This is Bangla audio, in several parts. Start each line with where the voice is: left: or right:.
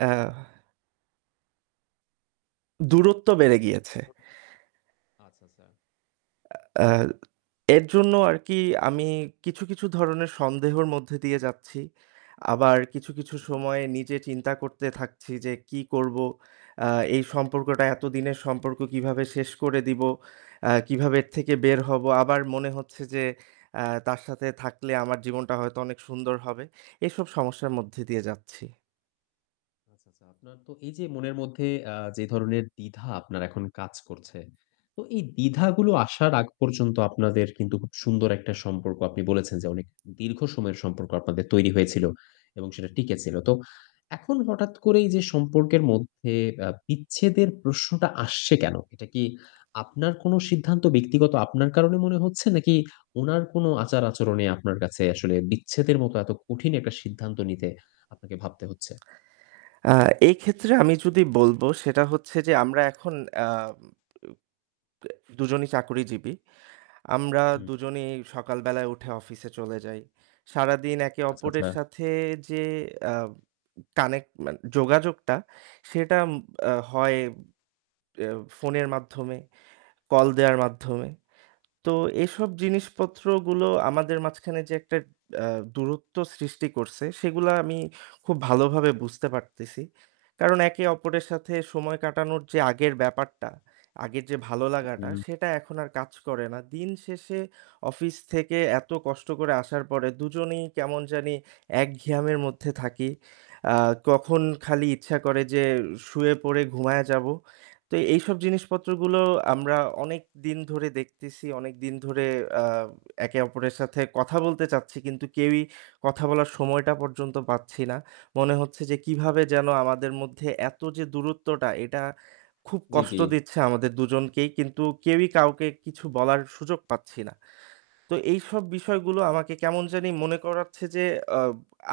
right: অ্যাহ দূরত্ব
left: [unintelligible]
right: বেড়ে গিয়েছে।
left: আচ্ছা, আচ্ছা।
right: অ্যা এর জন্য আরকি আমি কিছু, কিছু ধরনের সন্দেহের মধ্যে দিয়ে যাচ্ছি। আবার কিছু, কিছু সময়ে নিজে চিন্তা করতে থাকছি যে কী করব? অ্যা এই সম্পর্কটা এতদিনের সম্পর্ক কিভাবে শেষ করে দিব? অ্যা কিভাবে এর থেকে বের হব? আবার মনে হচ্ছে যে, অ্যা তার সাথে থাকলে আমার জীবনটা হয়তো অনেক সুন্দর হবে। এসব সমস্যার মধ্যে দিয়ে যাচ্ছি।
left: আচ্ছা, আচ্ছা। আপনার তো এই যে মনের মধ্যে আ যে ধরনের দ্বিধা আপনার এখন কাজ করছে, তো এই দ্বিধাগুলো আসার আগ পর্যন্ত আপনাদের কিন্তু খুব সুন্দর একটা সম্পর্ক, আপনি বলেছেন, যে অনেক দীর্ঘ সময়ের সম্পর্ক আপনাদের তৈরি হয়েছিল এবং সেটা টিকে ছিল। তো এখন হঠাৎ করে এই যে সম্পর্কের মধ্যে অ্যা বিচ্ছেদের প্রশ্নটা আসছে কেনো? এটা কি আপনার কোনো সিদ্ধান্ত ব্যক্তিগত আপনার কারণে মনে হচ্ছে নাকি উনার কোনো আচার-আচরণে আপনার কাছে আসলে বিচ্ছেদের মতো এত কঠিন একটা সিদ্ধান্ত নিতে আপনাকে ভাবতে হচ্ছে?
right: অ্যা এই ক্ষেত্রে আমি যদি বলব সেটা হচ্ছে যে, আমরা এখন অ্যা ব ব্যা ২ জনেই চাকরিজীবী। আমরা
left: হু, হু।
right: দুজনেই সকালবেলায় উঠে অফিসে চলে যাই। সারাদিন একে
left: আচ্ছা, আচ্ছা।
right: অপরের সাথে যে অ্যা কানেক্ট মানে যোগাযোগটা সেটা এম অ্যা হয় অ্যা ফোনের মাধ্যমে, কল দেওয়ার মাধ্যমে। তো এসব
left: জি।
right: জিনিসপত্রগুলো আমাদের মাঝখানে যে একটা অ্যা দূরত্ব সৃষ্টি করছে সেগুলা আমি খুব ভালোভাবে বুঝতে পারতেছি। কারণ একে অপরের সাথে সময় কাটানোর যে আগের ব্যাপারটা, আগের যে ভালো লাগাটা
left: উহু।
right: সেটা এখন আর কাজ করে না। দিনশেষে অফিস থেকে এত কষ্ট করে আসার পরে ২ জনেই কেমন জানি এক ঘিয়ামের মধ্যে থাকি। অ্যা কখন খালি ইচ্ছা করে যে শুয়ে পড়ে ঘুমায়া যাব। তো এইসব জিনিসপত্র গুলো আমরা অনেকদিন ধরে দেখতেছি। অনেকদিন ধরে অ্যা একে অপরের সাথে কথা বলতে চাচ্ছি কিন্তু কেউই কথা বলার সময়টা পর্যন্ত পাচ্ছি না। মনে হচ্ছে যে কিভাবে যেন আমাদের মধ্যে এত যে দূরত্বটা এটা খুব
left: জি, জি।
right: কষ্ট দিচ্ছে আমাদের ২ জনকেই। কিন্তু কেউই কাউকে কিছু বলার সুযোগ পাচ্ছি না। তো এইসব বিষয়গুলো আমাকে কেমন জানি মনে করাচ্ছে যে, অ্যা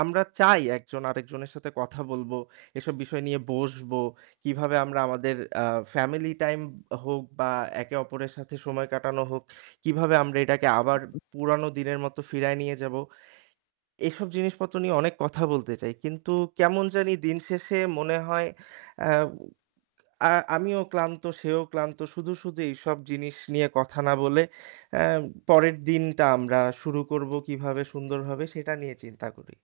right: আমরা চাই একজন আরেকজনের সাথে কথা বলব, এসব বিষয় নিয়ে বসবো। কিভাবে আমরা আমাদের অ্যা ফ্যামিলি টাইম হোক বা একে অপরের সাথে সময় কাটানো হোক, কিভাবে আমরা এটাকে
left: উ
right: আবার
left: উ
right: পুরানো দিনের মত ফিরায়ে নিয়ে যাব, এসব জিনিসপত্র নিয়ে অনেক কথা বলতে চাই। কিন্তু কেমন জানি দিনশেষে মনে হয় অ্যা আ আমিও ক্লান্ত, সেও ক্লান্ত। শুধু, শুধু এইসব জিনিস নিয়ে কথা না বলে অ্যা পরের দিনটা আমরা শুরু করব কিভাবে সুন্দরভাবে সেটা নিয়ে চিন্তা করি।